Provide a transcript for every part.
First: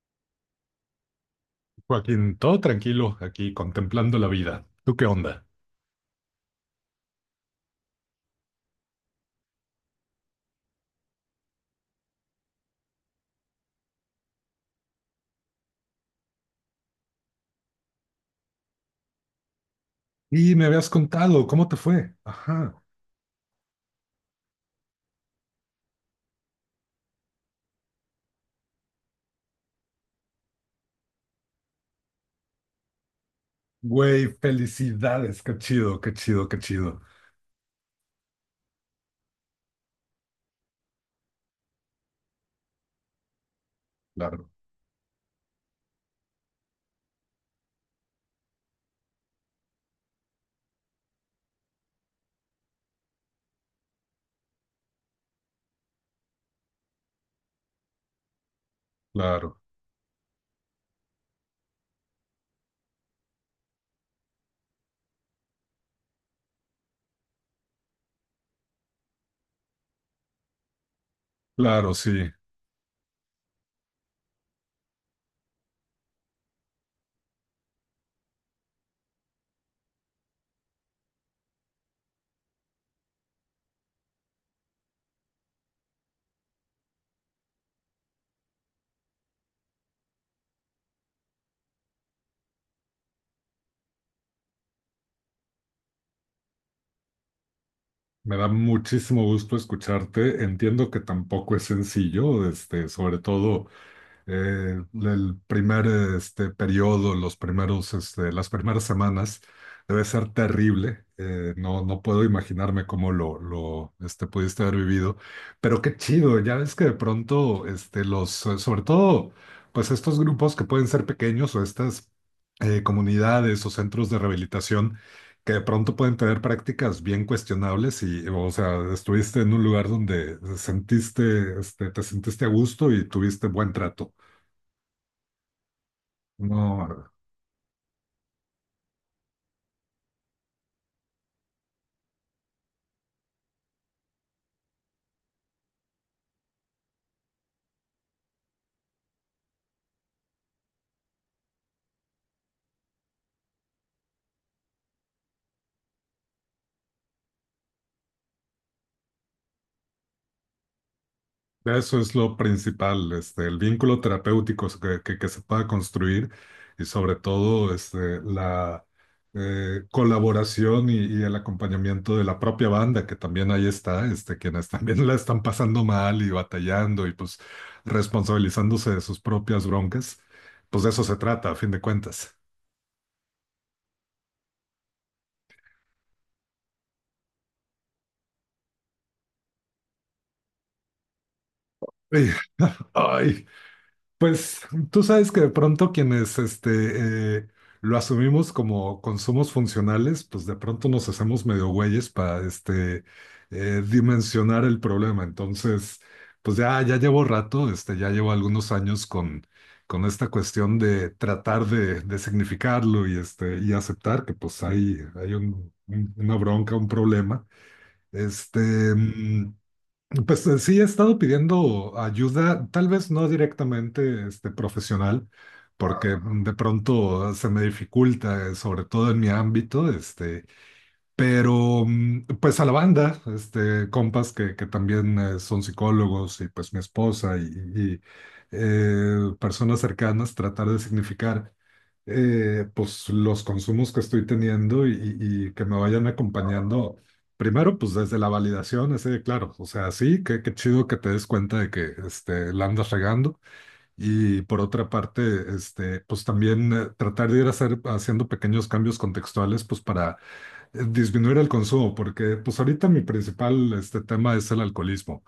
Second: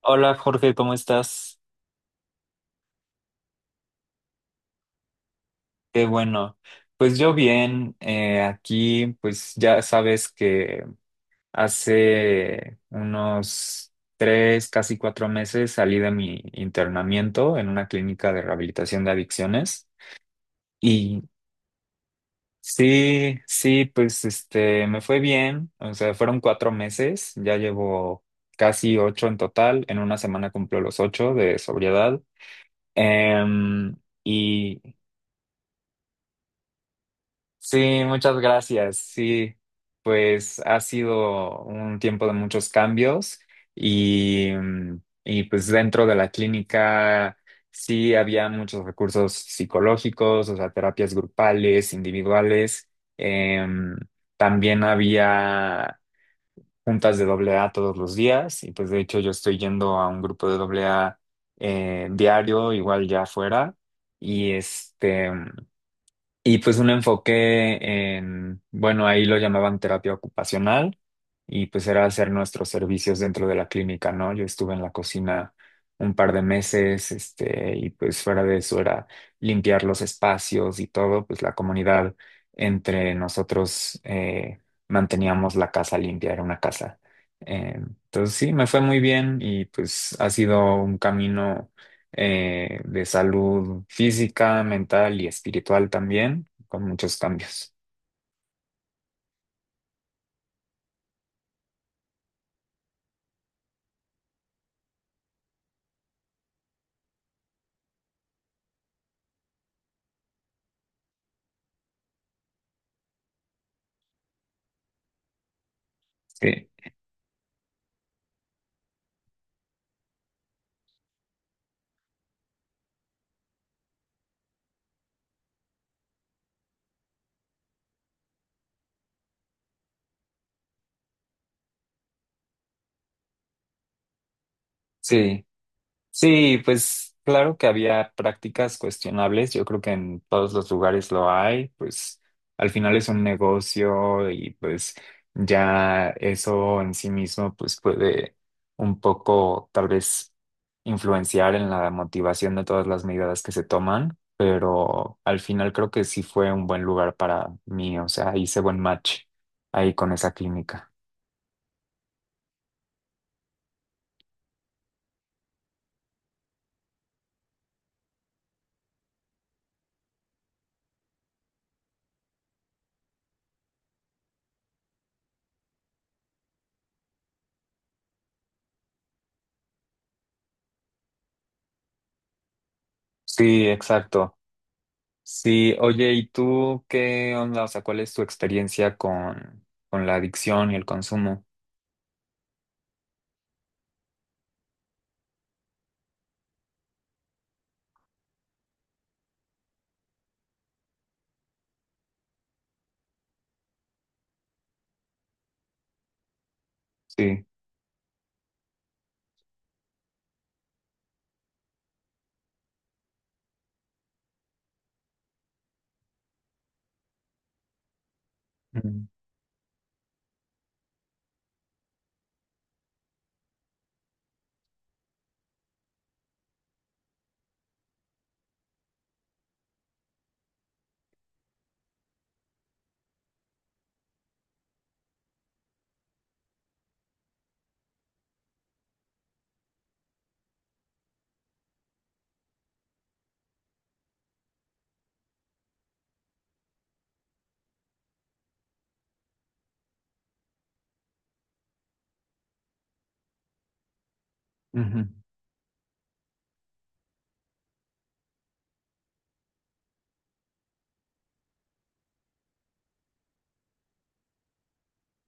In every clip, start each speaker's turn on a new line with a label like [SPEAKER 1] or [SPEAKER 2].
[SPEAKER 1] Hola Jorge, ¿cómo estás?
[SPEAKER 2] Joaquín, todo tranquilo aquí contemplando la vida. ¿Tú qué onda?
[SPEAKER 1] Qué bueno. Pues yo bien, aquí pues ya sabes que hace unos tres, casi cuatro meses salí de mi internamiento en una clínica de rehabilitación de adicciones
[SPEAKER 2] Y me habías
[SPEAKER 1] y
[SPEAKER 2] contado, ¿cómo te fue? Ajá.
[SPEAKER 1] sí, sí, pues me fue bien, o sea, fueron cuatro meses, ya llevo casi ocho en total, en una semana cumplo los ocho de sobriedad. Em,
[SPEAKER 2] Güey,
[SPEAKER 1] y
[SPEAKER 2] felicidades, qué chido, qué chido, qué chido.
[SPEAKER 1] Sí, muchas gracias. Sí, pues ha sido un tiempo de muchos cambios
[SPEAKER 2] Claro,
[SPEAKER 1] y pues dentro de la clínica sí había muchos recursos psicológicos, o sea, terapias grupales, individuales. Em, también había juntas de doble A todos los días y pues de hecho yo estoy
[SPEAKER 2] claro,
[SPEAKER 1] yendo a un grupo de doble A diario, igual ya afuera. Y este... Y pues un enfoque en, bueno, ahí lo llamaban terapia ocupacional y pues
[SPEAKER 2] claro,
[SPEAKER 1] era
[SPEAKER 2] sí.
[SPEAKER 1] hacer nuestros servicios dentro de la clínica, ¿no? Yo estuve en la cocina un par de meses, y pues fuera de eso era limpiar los espacios y todo, pues la comunidad entre nosotros manteníamos la casa limpia, era una casa. Entonces sí, me fue muy bien y pues ha sido un camino de salud física, mental y espiritual también, con muchos cambios.
[SPEAKER 2] Me da muchísimo gusto escucharte. Entiendo que tampoco es sencillo, sobre todo el primer periodo, los primeros, las primeras semanas, debe ser terrible. No, puedo imaginarme cómo lo pudiste haber vivido, pero qué chido, ya
[SPEAKER 1] Sí,
[SPEAKER 2] ves que de pronto, este, los, sobre todo, pues estos grupos que pueden ser pequeños o estas comunidades o centros de rehabilitación que de pronto pueden tener prácticas bien cuestionables y, o sea, estuviste en un lugar donde sentiste, este, te sentiste a gusto y tuviste buen trato.
[SPEAKER 1] sí. Sí,
[SPEAKER 2] No,
[SPEAKER 1] pues claro que había prácticas cuestionables, yo creo que en todos los lugares lo hay, pues al final es un negocio y pues ya eso en sí mismo pues puede un poco tal vez influenciar en la motivación de todas las medidas que se toman, pero al final creo que sí fue un buen lugar para mí, o sea, hice buen match ahí con esa clínica.
[SPEAKER 2] eso es lo principal, este, el vínculo terapéutico que se pueda construir y sobre todo este, la colaboración y el acompañamiento de la propia banda, que también ahí está, este, quienes también la están pasando mal y batallando y pues responsabilizándose de sus propias broncas, pues de eso se trata, a fin de cuentas.
[SPEAKER 1] Sí, exacto. Sí, oye, ¿y tú qué onda? O sea, ¿cuál es tu experiencia con la adicción y el consumo?
[SPEAKER 2] Ay, ay. Pues tú sabes que de pronto quienes este, lo asumimos como consumos funcionales, pues de pronto nos hacemos medio güeyes para este, dimensionar el problema. Entonces, pues ya llevo
[SPEAKER 1] Sí.
[SPEAKER 2] rato, este, ya llevo algunos años con esta cuestión de tratar de significarlo y, este, y aceptar que pues hay una bronca, un problema. Este,
[SPEAKER 1] Mm,
[SPEAKER 2] mm, pues sí, he estado pidiendo ayuda, tal vez no directamente este, profesional, porque de pronto se me dificulta, sobre todo en mi ámbito, este, pero pues a la banda, este, compas que también son psicólogos y pues mi esposa y personas cercanas, tratar de significar pues los consumos que estoy teniendo y que me vayan acompañando. Primero, pues desde la validación, así de claro, o sea, sí, qué, qué chido que te des cuenta de que este, la andas regando. Y por otra
[SPEAKER 1] ujú,
[SPEAKER 2] parte, este, pues también tratar de haciendo pequeños cambios contextuales, pues para disminuir el consumo, porque pues ahorita mi principal este tema es el alcoholismo.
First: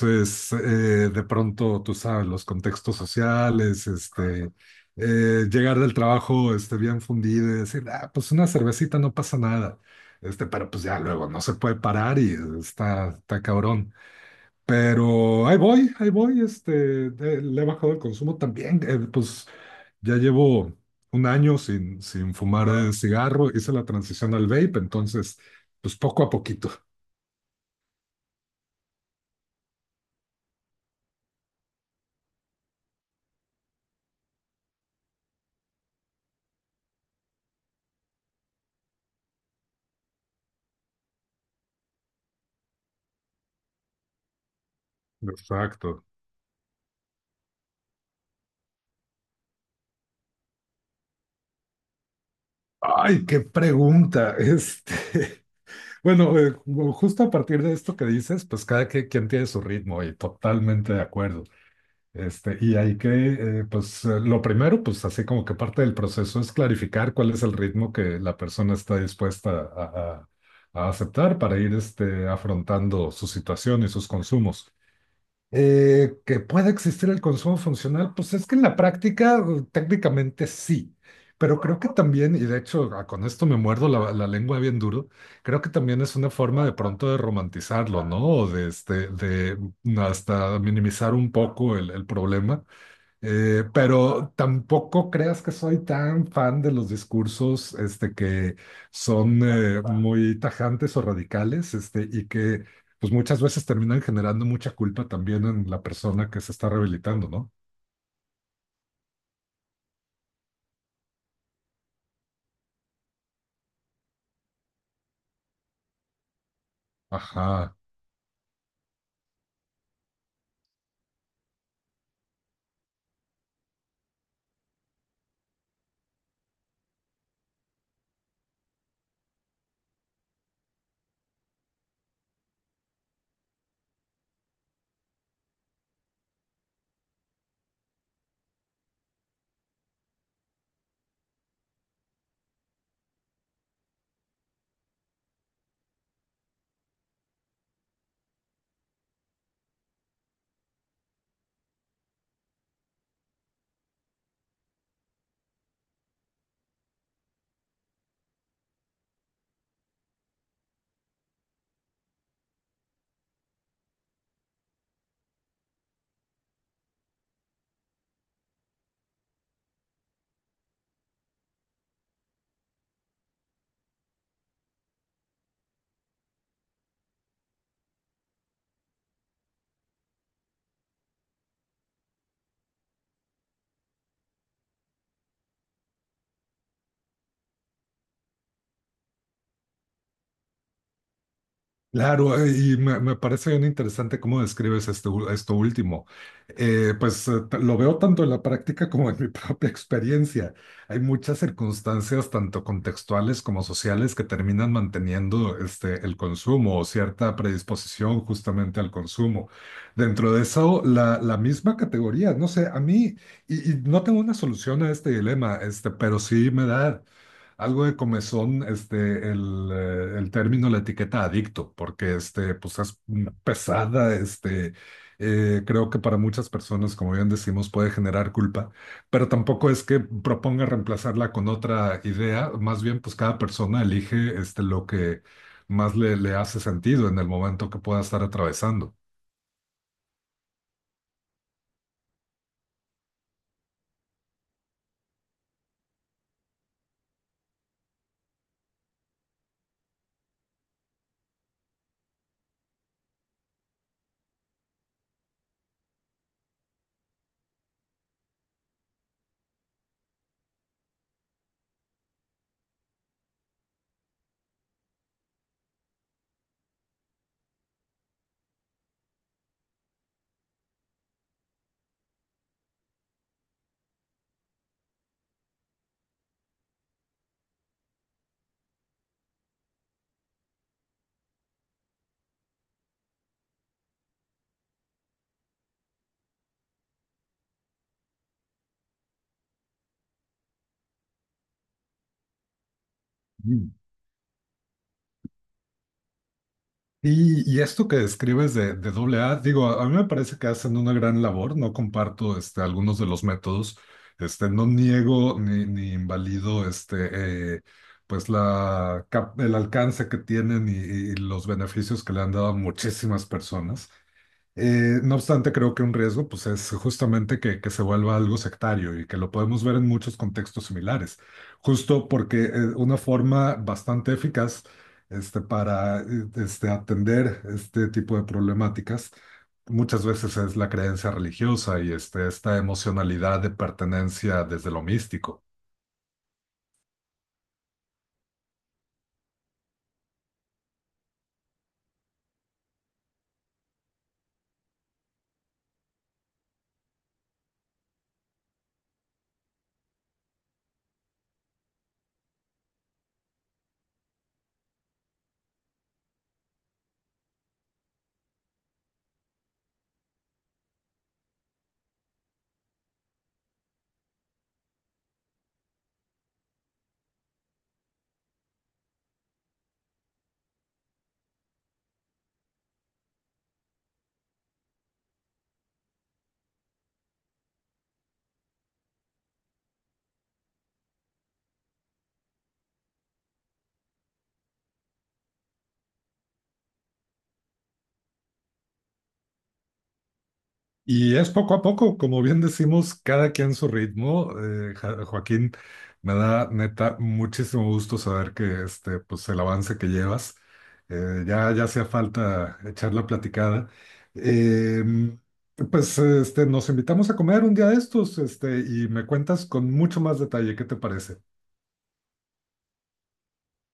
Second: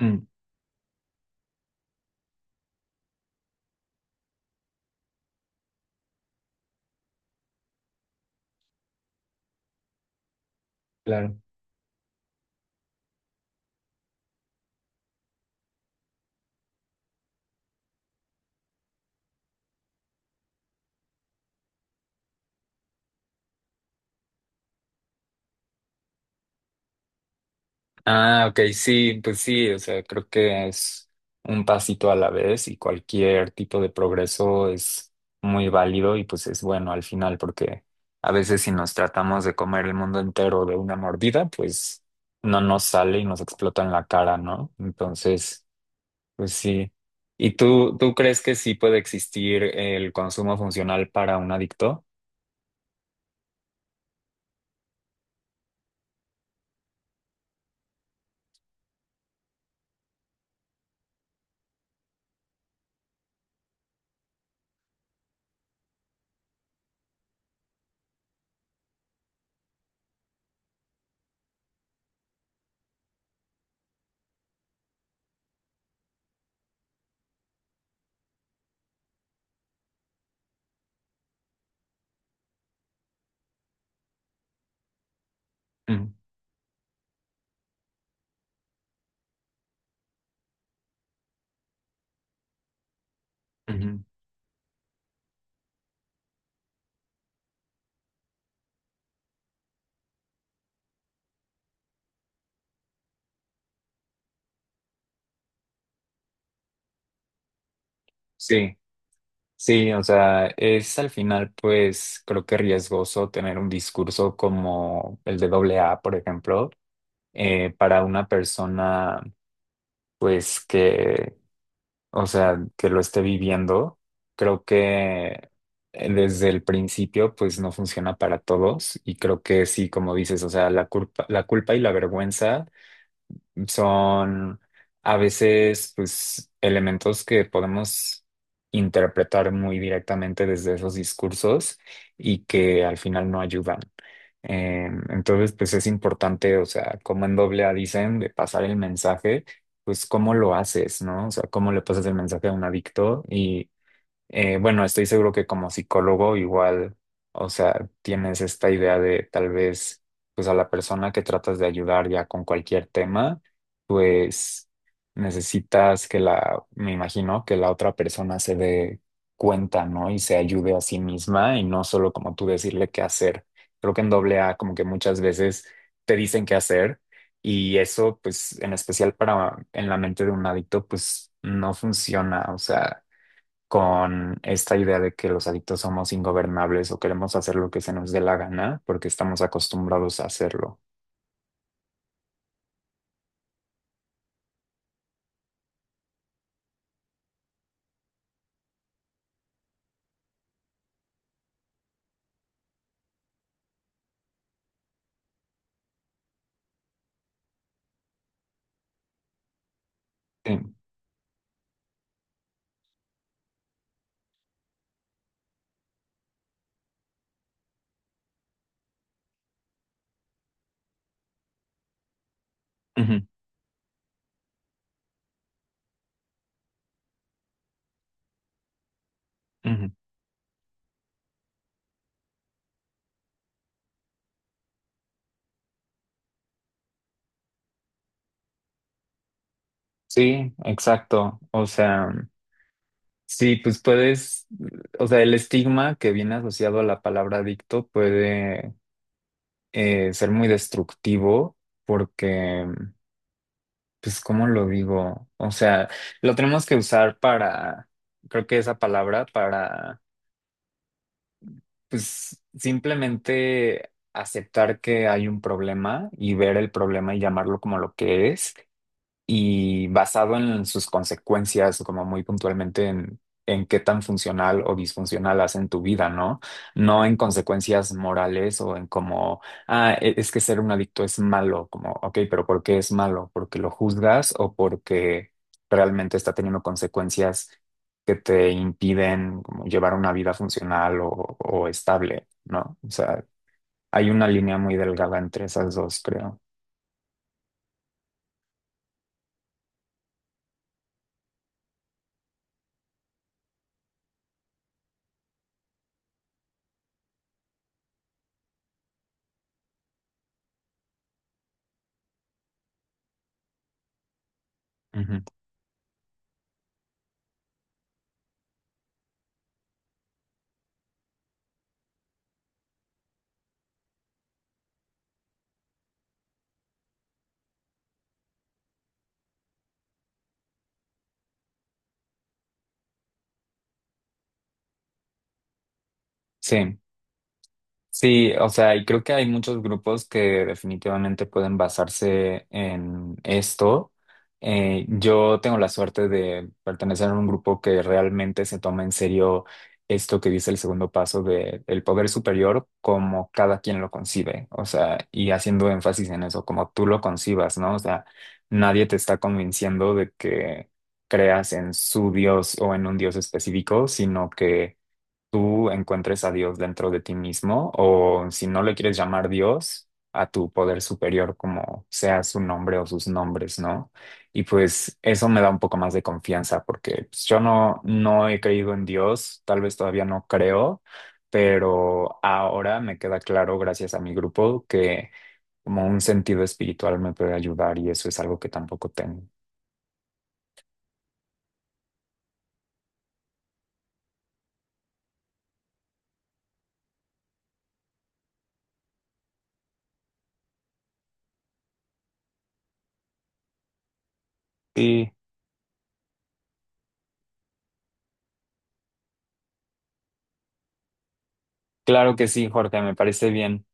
[SPEAKER 1] mm,
[SPEAKER 2] de pronto, tú sabes, los contextos sociales, este, llegar del trabajo este, bien fundido y decir, ah, pues una cervecita no pasa nada. Este, pero pues ya luego
[SPEAKER 1] claro.
[SPEAKER 2] no se puede parar y está, está cabrón. Pero ahí voy, este, le he bajado el consumo también. Pues ya llevo un año sin, sin fumar cigarro, hice la transición al vape, entonces, pues poco a poquito.
[SPEAKER 1] Ah, ok, sí, pues sí, o sea, creo que es un pasito a la vez y cualquier tipo de progreso es muy válido y pues es bueno al final porque a veces si nos tratamos de comer el mundo entero de una mordida, pues no nos sale y nos explota en la cara, ¿no? Entonces...
[SPEAKER 2] Exacto.
[SPEAKER 1] Pues sí. ¿Y tú crees que sí puede existir el consumo funcional para un adicto?
[SPEAKER 2] Ay, qué pregunta. Este, bueno, justo a partir de esto que dices, pues quien tiene su ritmo y totalmente de acuerdo. Este, y hay que, pues lo primero, pues así como que parte del proceso es clarificar cuál es el ritmo que la persona está dispuesta a aceptar para ir este, afrontando su situación y sus consumos. Que pueda existir el consumo funcional, pues es que en la práctica técnicamente sí, pero creo que también, y de hecho con esto me muerdo la, la lengua bien duro, creo que también
[SPEAKER 1] Mm,
[SPEAKER 2] es una forma de pronto de romantizarlo, ¿no? O de hasta minimizar un poco el problema,
[SPEAKER 1] ujú.
[SPEAKER 2] pero tampoco creas que soy tan fan de los discursos este, que son muy tajantes o radicales este, y que pues muchas veces terminan generando mucha culpa también en la persona que se está rehabilitando, ¿no?
[SPEAKER 1] Sí, sí, o sea, es al final, pues creo que riesgoso tener un discurso como el de doble A, por ejemplo,
[SPEAKER 2] Ajá.
[SPEAKER 1] para una persona, pues que, o sea, que lo esté viviendo. Creo que desde el principio, pues no funciona para todos y creo que sí, como dices, o sea, la culpa y la vergüenza son a veces pues elementos que podemos interpretar muy directamente desde esos discursos y que al final no ayudan. Entonces pues es importante, o sea, como en doble A dicen, de pasar el mensaje, pues cómo lo haces, ¿no? O sea, cómo le pasas el mensaje a un adicto y bueno, estoy seguro que como psicólogo igual, o sea, tienes esta idea de tal vez, pues a la persona que tratas de ayudar ya con cualquier tema, pues necesitas que la, me imagino, que la otra persona se dé cuenta, ¿no? Y se ayude a sí misma y no solo como tú decirle qué hacer. Creo que en doble A como que muchas veces te dicen qué hacer y eso, pues en especial para en la mente de un adicto, pues no funciona, o sea con esta idea de que los adictos somos ingobernables o queremos hacer lo que se nos dé la gana porque estamos acostumbrados a hacerlo.
[SPEAKER 2] Claro, y me parece bien interesante cómo describes esto último. Lo veo tanto en la práctica como en mi propia experiencia. Hay muchas circunstancias, tanto contextuales como sociales, que terminan manteniendo este, el consumo o cierta predisposición justamente al consumo. Dentro de
[SPEAKER 1] Sí.
[SPEAKER 2] eso, la misma categoría, no sé, a mí, y no tengo una solución a este dilema, este, pero sí me da... Algo de comezón, este, el término, la etiqueta adicto, porque este, pues es
[SPEAKER 1] Ujú,
[SPEAKER 2] pesada, este, creo que para muchas personas, como bien decimos, puede generar culpa, pero tampoco es
[SPEAKER 1] ujú.
[SPEAKER 2] que proponga reemplazarla con otra idea, más bien pues cada persona elige este, lo que más le, le hace sentido en el momento que pueda estar atravesando.
[SPEAKER 1] Sí, exacto. O sea, sí, pues puedes, o sea, el estigma que viene asociado a la palabra adicto puede ser muy destructivo porque, pues, ¿cómo lo digo? O sea, lo tenemos que usar para, creo que esa palabra para. Pues simplemente aceptar que hay un problema y ver el problema y llamarlo como lo que es y basado en sus consecuencias, como muy puntualmente en, qué tan funcional o disfuncional hacen tu vida, ¿no? No en consecuencias morales o en como, ah, es que ser un adicto es malo, como, ok, pero ¿por qué es malo? ¿Porque lo juzgas o porque realmente está teniendo consecuencias que te impiden como llevar una vida funcional o estable, ¿no? O sea, hay una línea muy delgada entre esas dos, creo.
[SPEAKER 2] Y esto que describes de doble A, digo, a mí me parece que hacen una gran labor, no comparto este, algunos de los métodos, este, no niego ni, ni invalido este, pues la, el alcance que tienen y los beneficios que le han dado a muchísimas personas, no
[SPEAKER 1] Ujú.
[SPEAKER 2] obstante, creo que un riesgo pues, es justamente que se vuelva algo sectario y que lo podemos ver en muchos contextos similares, justo porque una forma bastante eficaz este, para este, atender este tipo de problemáticas muchas veces es la creencia religiosa y este, esta emocionalidad de pertenencia desde lo místico.
[SPEAKER 1] Sí. Sí, o sea, y creo que hay muchos grupos que definitivamente pueden basarse en esto. Yo tengo la suerte de pertenecer a un grupo que realmente se toma en serio esto que dice el segundo paso de el poder superior como cada quien lo concibe, o sea, y haciendo énfasis en eso, como tú lo concibas, ¿no? O sea, nadie te está convenciendo de que creas en su Dios o en un Dios específico, sino que tú encuentres a Dios dentro de ti mismo o si no le quieres llamar Dios, a tu poder superior como sea su nombre o sus nombres, ¿no? Y pues eso me da un poco más de confianza porque pues, yo no, no he creído en Dios, tal vez todavía no creo, pero ahora me queda claro gracias a mi grupo que como un sentido espiritual me puede ayudar y eso es algo que tampoco tengo.
[SPEAKER 2] Y es poco a poco, como bien decimos, cada quien su ritmo. Joaquín, me da neta muchísimo gusto saber que este, pues el avance que llevas, ya hacía falta echar la platicada. Eh,
[SPEAKER 1] Sí.
[SPEAKER 2] pues este, nos invitamos a comer un día de estos, este, y me cuentas con mucho más detalle, ¿qué te parece?
[SPEAKER 1] Claro que sí, Jorge, me parece bien.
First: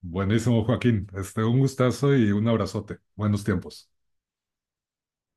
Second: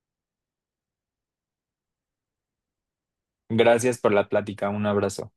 [SPEAKER 2] Buenísimo, Joaquín. Este, un gustazo y un abrazote. Buenos tiempos.
[SPEAKER 1] Gracias por la plática, un abrazo.